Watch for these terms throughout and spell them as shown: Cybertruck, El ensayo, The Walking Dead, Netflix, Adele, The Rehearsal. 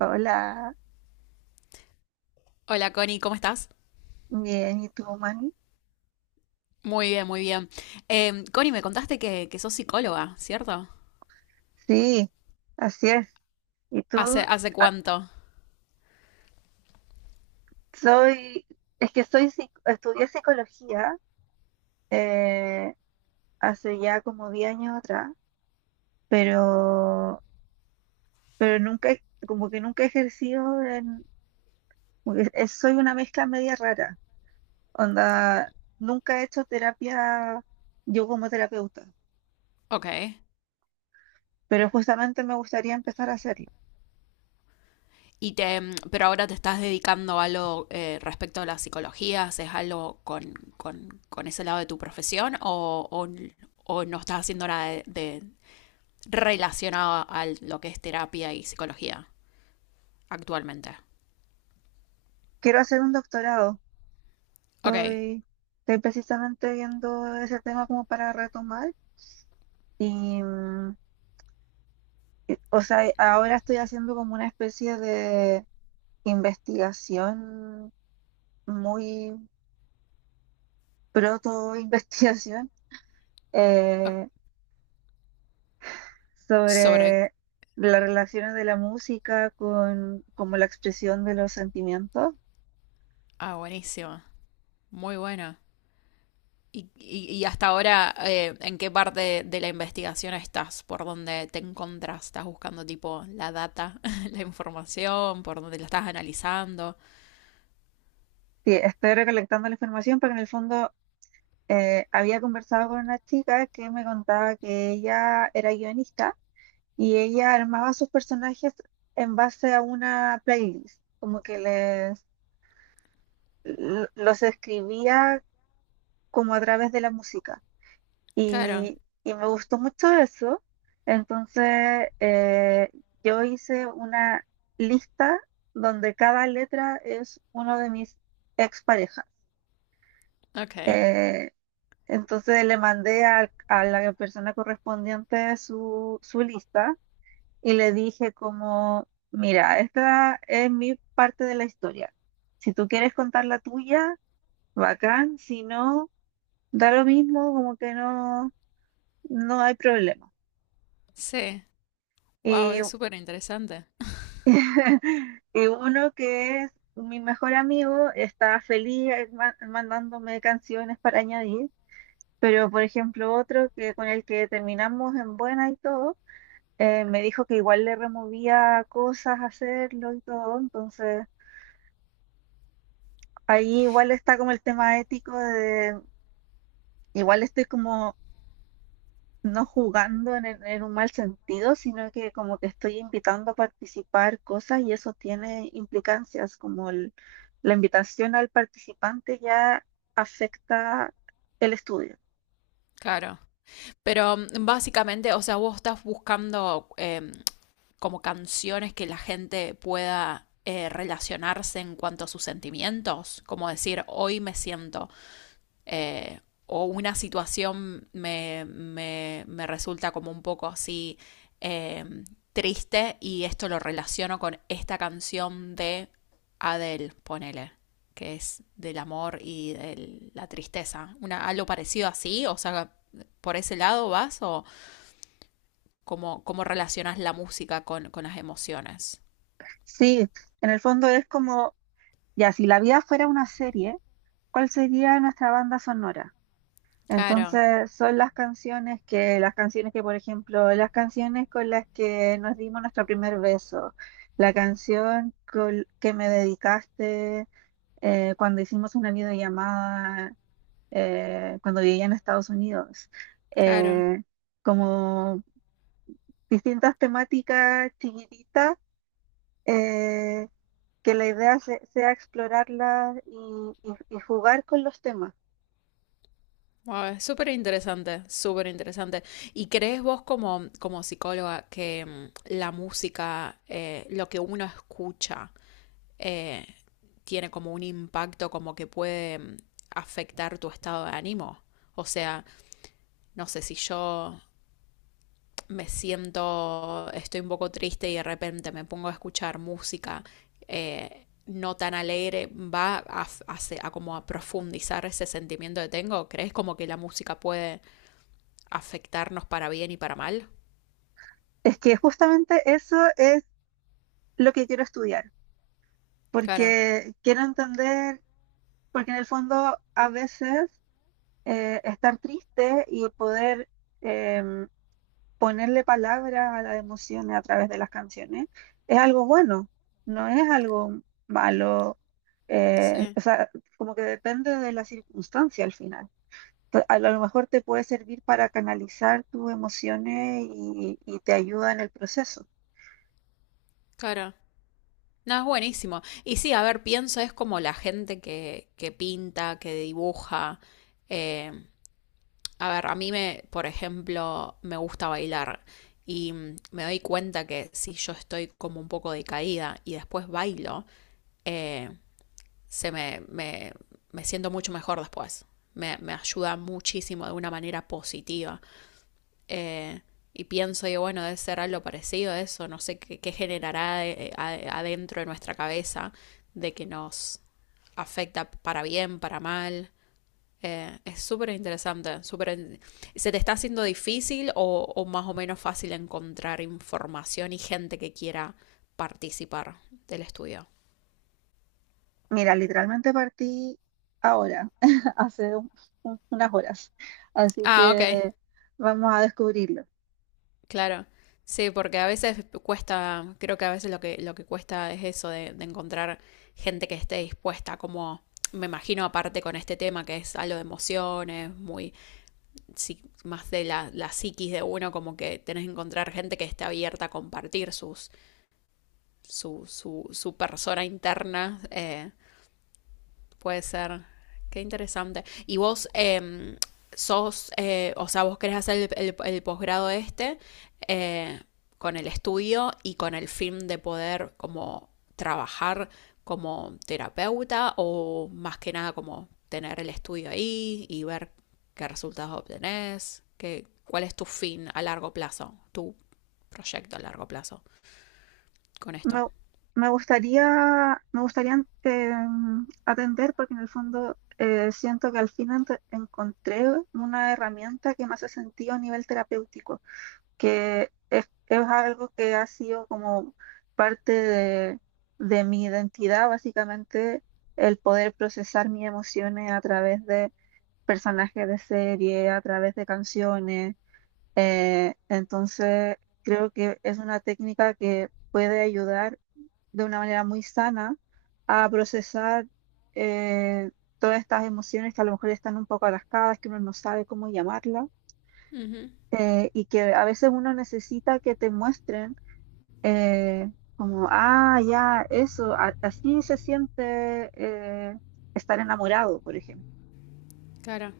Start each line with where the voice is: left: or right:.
right: Hola,
left: Hola Connie, ¿cómo estás?
right: bien, ¿y tú, Manny?
left: Muy bien, muy bien. Connie, me contaste que sos psicóloga, ¿cierto?
right: Sí, así es. Y tú,
left: ¿Hace
right: ah,
left: cuánto?
right: soy, es que soy, estudié psicología eh, hace ya como 10 años atrás, pero, pero nunca, como que nunca he ejercido en, como que soy una mezcla media rara, onda, nunca he hecho terapia yo como terapeuta,
left: Ok.
right: pero justamente me gustaría empezar a hacerlo.
left: Y te, pero ahora te estás dedicando a algo respecto a la psicología, ¿haces algo con ese lado de tu profesión o no estás haciendo nada relacionado a lo que es terapia y psicología actualmente?
right: Quiero hacer un doctorado.
left: Ok.
right: Estoy, estoy precisamente viendo ese tema como para retomar y, mm, y o sea, ahora estoy haciendo como una especie de investigación, muy proto-investigación,
left: O-
right: eh,
left: Sobre...
right: sobre las relaciones de la música con como la expresión de los sentimientos.
left: Ah, buenísimo. Muy bueno. Y, y hasta ahora, ¿en qué parte de la investigación estás? ¿Por dónde te encontras? ¿Estás buscando tipo la data, la información? ¿Por dónde la estás analizando?
right: Sí, estoy recolectando la información porque en el fondo había conversado con una chica que me contaba que ella era guionista. Y ella armaba sus personajes en base a una playlist, como que les los escribía como a través de la música.
left: Claro,
right: Y me gustó mucho eso. Entonces yo hice una lista donde cada letra es uno de mis exparejas.
left: ok.
right: Eh, entonces le mandé a la persona correspondiente su lista y le dije como, mira, esta es mi parte de la historia. Si tú quieres contar la tuya, bacán, si no, da lo mismo, como que no, no hay problema.
left: Sí, wow,
right: Y,
left: es súper interesante.
right: y uno que es mi mejor amigo está feliz mandándome canciones para añadir, pero por ejemplo otro que con el que terminamos en buena y todo, me dijo que igual le removía cosas hacerlo y todo, entonces... Ahí igual está como el tema ético de, igual estoy como no jugando en, en un mal sentido, sino que como que estoy invitando a participar cosas y eso tiene implicancias, como la invitación al participante ya afecta el estudio.
left: Claro. Pero mm, básicamente, o sea, vos estás buscando como canciones que la gente pueda relacionarse en cuanto a sus sentimientos, como decir, hoy me siento eh, o una situación me resulta como un poco así eh, triste y esto lo relaciono con esta canción de Adele, ponele, que es del amor y de la tristeza. Una, algo parecido así, o sea, por ese lado vas o cómo, cómo relacionas la música con las emociones.
right: Sí, en el fondo es como, ya, si la vida fuera una serie, ¿cuál sería nuestra banda sonora?
left: Claro,
right: Entonces son las canciones las canciones que, por ejemplo, las canciones con las que nos dimos nuestro primer beso, la canción que me dedicaste cuando hicimos una videollamada, cuando vivía en Estados Unidos,
left: claro.
right: eh, como distintas temáticas chiquititas, eh, que la idea sea explorarlas y y jugar con los temas.
left: Wow, es súper interesante, súper interesante. ¿Y crees vos como, como psicóloga que mm, la música, lo que uno escucha, eh, tiene como un impacto, como que puede mm, afectar tu estado de ánimo? O sea, no sé si yo me siento, estoy un poco triste y de repente me pongo a escuchar música no tan alegre, va a, a a como a profundizar ese sentimiento que tengo. ¿Crees como que la música puede afectarnos para bien y para mal?
right: Es que justamente eso es lo que quiero estudiar
left: Cara.
right: porque quiero entender, porque en el fondo a veces estar triste y poder em, ponerle palabras a las emociones a través de las canciones es algo bueno, no es algo malo,
left: Sí,
right: o sea, como que depende de la circunstancia al final. Entonces, a lo mejor te puede servir para canalizar tus emociones y te ayuda en el proceso.
left: cara. No, es buenísimo. Y sí, a ver, pienso, es como la gente que pinta, que dibuja. Eh, a ver, a mí, me, por ejemplo, me gusta bailar y mm, me doy cuenta que si yo estoy como un poco decaída y después bailo, eh, se me, me, me siento mucho mejor después. Me ayuda muchísimo de una manera positiva. Eh, y pienso, digo, bueno, debe ser algo parecido a eso, no sé qué, qué generará adentro de nuestra cabeza de que nos afecta para bien, para mal. Es súper interesante, súper... ¿Se te está haciendo difícil o más o menos fácil encontrar información y gente que quiera participar del estudio?
right: Mira, literalmente partí ahora, hace unas horas, así
left: Ah,
right: que
left: ok.
right: vamos a descubrirlo.
left: Claro, sí, porque a veces cuesta, creo que a veces lo que cuesta es eso de encontrar gente que esté dispuesta, como me imagino aparte con este tema que es algo de emociones, muy sí, más de la, la psiquis de uno, como que tenés que encontrar gente que esté abierta a compartir sus, su persona interna puede ser. Qué interesante. ¿Y vos sos, o sea, vos querés hacer el, el posgrado este eh, con el estudio y con el fin de poder como trabajar como terapeuta o más que nada como tener el estudio ahí y ver qué resultados obtenés? ¿Qué, cuál es tu fin a largo plazo, tu proyecto a largo plazo con esto?
right: Me, me gustaría atender porque en el fondo siento que al fin encontré una herramienta que me hace sentido a nivel terapéutico, es algo que ha sido como parte de mi identidad, básicamente el poder procesar mis emociones a través de personajes de serie, a través de canciones. Entonces, creo que es una técnica que puede ayudar de una manera muy sana a procesar eh, todas estas emociones que a lo mejor están un poco atascadas, que uno no sabe cómo llamarlas,
left: Ujú,
right: y que a veces uno necesita que te muestren eh, como, ah, ya, eso, así se siente estar enamorado, por ejemplo.
left: claro.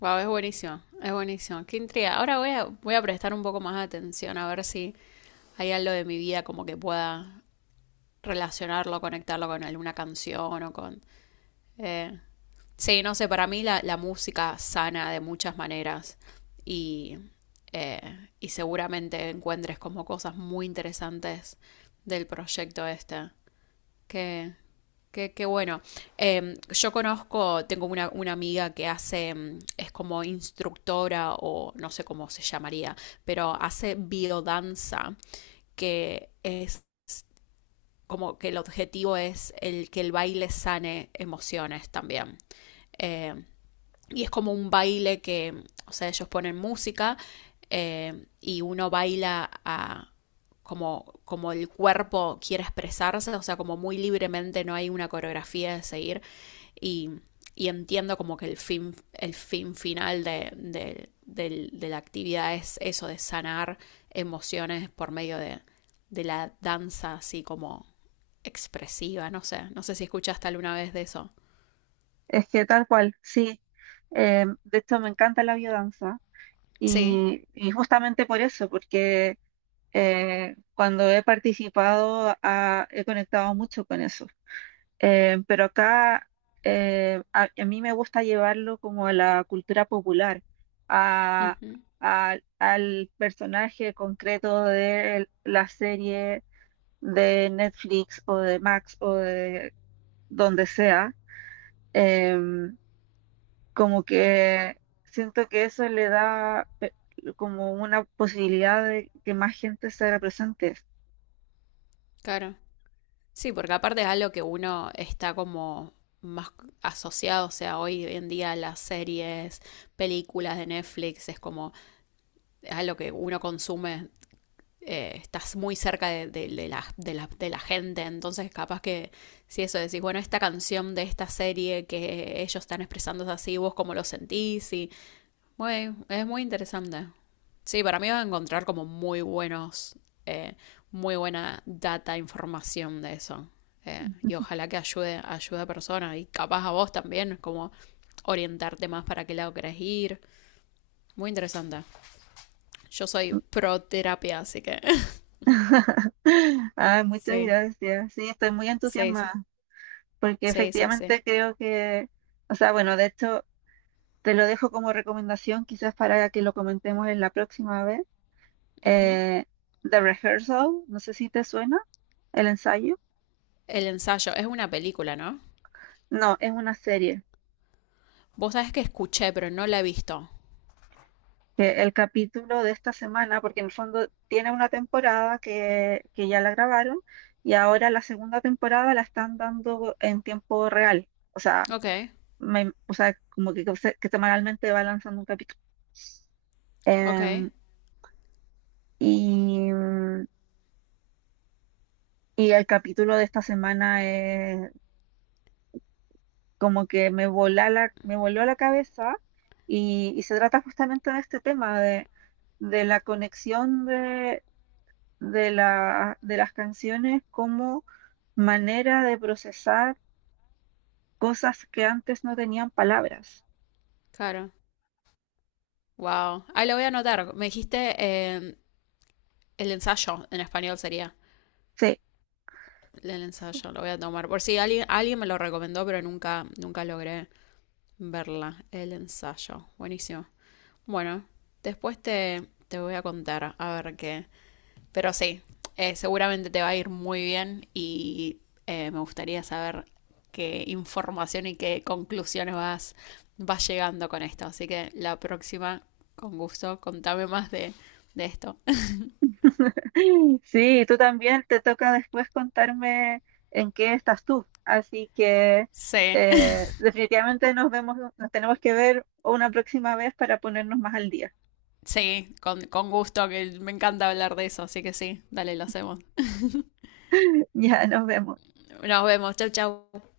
left: Wow, es buenísimo, es buenísimo. Qué intriga. Ahora voy a, voy a prestar un poco más de atención a ver si hay algo de mi vida como que pueda relacionarlo, conectarlo con alguna canción o con... eh, sí, no sé, para mí la, la música sana de muchas maneras y, y seguramente encuentres como cosas muy interesantes del proyecto este. Qué, qué, qué bueno. Yo conozco, tengo una amiga que hace, em, es como instructora o no sé cómo se llamaría, pero hace biodanza, que es como que el objetivo es el que el baile sane emociones también. Em, y es como un baile que, o sea, ellos ponen música y uno baila a, como, como el cuerpo quiere expresarse, o sea, como muy libremente, no hay una coreografía de seguir. Y, y entiendo como que el fin final de la actividad es eso, de sanar emociones de la danza así como expresiva, no sé, no sé si escuchaste alguna vez de eso.
right: Es que tal cual, sí. De hecho, me encanta la biodanza
left: Sí,
right: y justamente por eso, porque cuando he participado ah, he conectado mucho con eso. Pero acá a mí me gusta llevarlo como a la cultura popular, a-
left: ujú,
right: al personaje concreto de la serie de Netflix o de Max o de donde sea. em, como que siento que eso le da como una posibilidad de que más gente se haga presente.
left: claro. Sí, porque aparte es algo que uno está como más asociado, o sea, hoy en día las series, películas de Netflix, es como, es algo que uno consume, estás muy cerca de la gente, entonces capaz que si eso decís, bueno, esta canción de esta serie que ellos están expresando es así, vos cómo lo sentís, y güey, es muy interesante. Sí, para mí vas a encontrar como muy buenos, eh, muy buena data, información de eso. Y ojalá que ayude, ayude a personas y capaz a vos también, como orientarte más para qué lado querés ir. Muy interesante. Yo soy pro terapia, así que
right: Ay, muchas
left: sí,
right: gracias. Sí, estoy muy
left: sí,
right: entusiasmada
left: sí,
right: porque
left: sí, sí, sí.
right: efectivamente creo que, o sea, bueno, de hecho, te lo dejo como recomendación quizás para que lo comentemos en la próxima vez.
left: Ujú.
right: Eh, The Rehearsal, no sé si te suena, el ensayo.
left: El ensayo es una película, ¿no?
right: No, es una serie.
left: Vos sabés que escuché, pero no la he visto.
right: Que el capítulo de esta semana, porque en el fondo tiene una temporada que ya la grabaron y ahora la segunda temporada la están dando en tiempo real. O sea,
left: Ok,
right: o sea como que, que semanalmente va lanzando un capítulo.
left: ok,
right: Em, y, y el capítulo de esta semana es como que me voló la cabeza y se trata justamente de este tema de la conexión de la, de las canciones como manera de procesar cosas que antes no tenían palabras.
left: claro. Wow. Ahí lo voy a anotar. Me dijiste el ensayo, en español sería.
right: Sí,
left: El ensayo, lo voy a tomar. Por si alguien, alguien me lo recomendó, pero nunca, nunca logré verla. El ensayo. Buenísimo. Bueno, después te, te voy a contar a ver qué. Pero sí, seguramente te va a ir muy bien y me gustaría saber qué información y qué conclusiones vas, vas llegando con esto. Así que la próxima, con gusto, contame más de esto.
right: sí, tú también te toca después contarme en qué estás tú. Así que
left: Sí,
right: definitivamente nos vemos, nos tenemos que ver una próxima vez para ponernos más al día.
left: sí, con gusto, que me encanta hablar de eso, así que sí, dale, lo hacemos.
right: Ya nos vemos.
left: Nos vemos, chau, chau.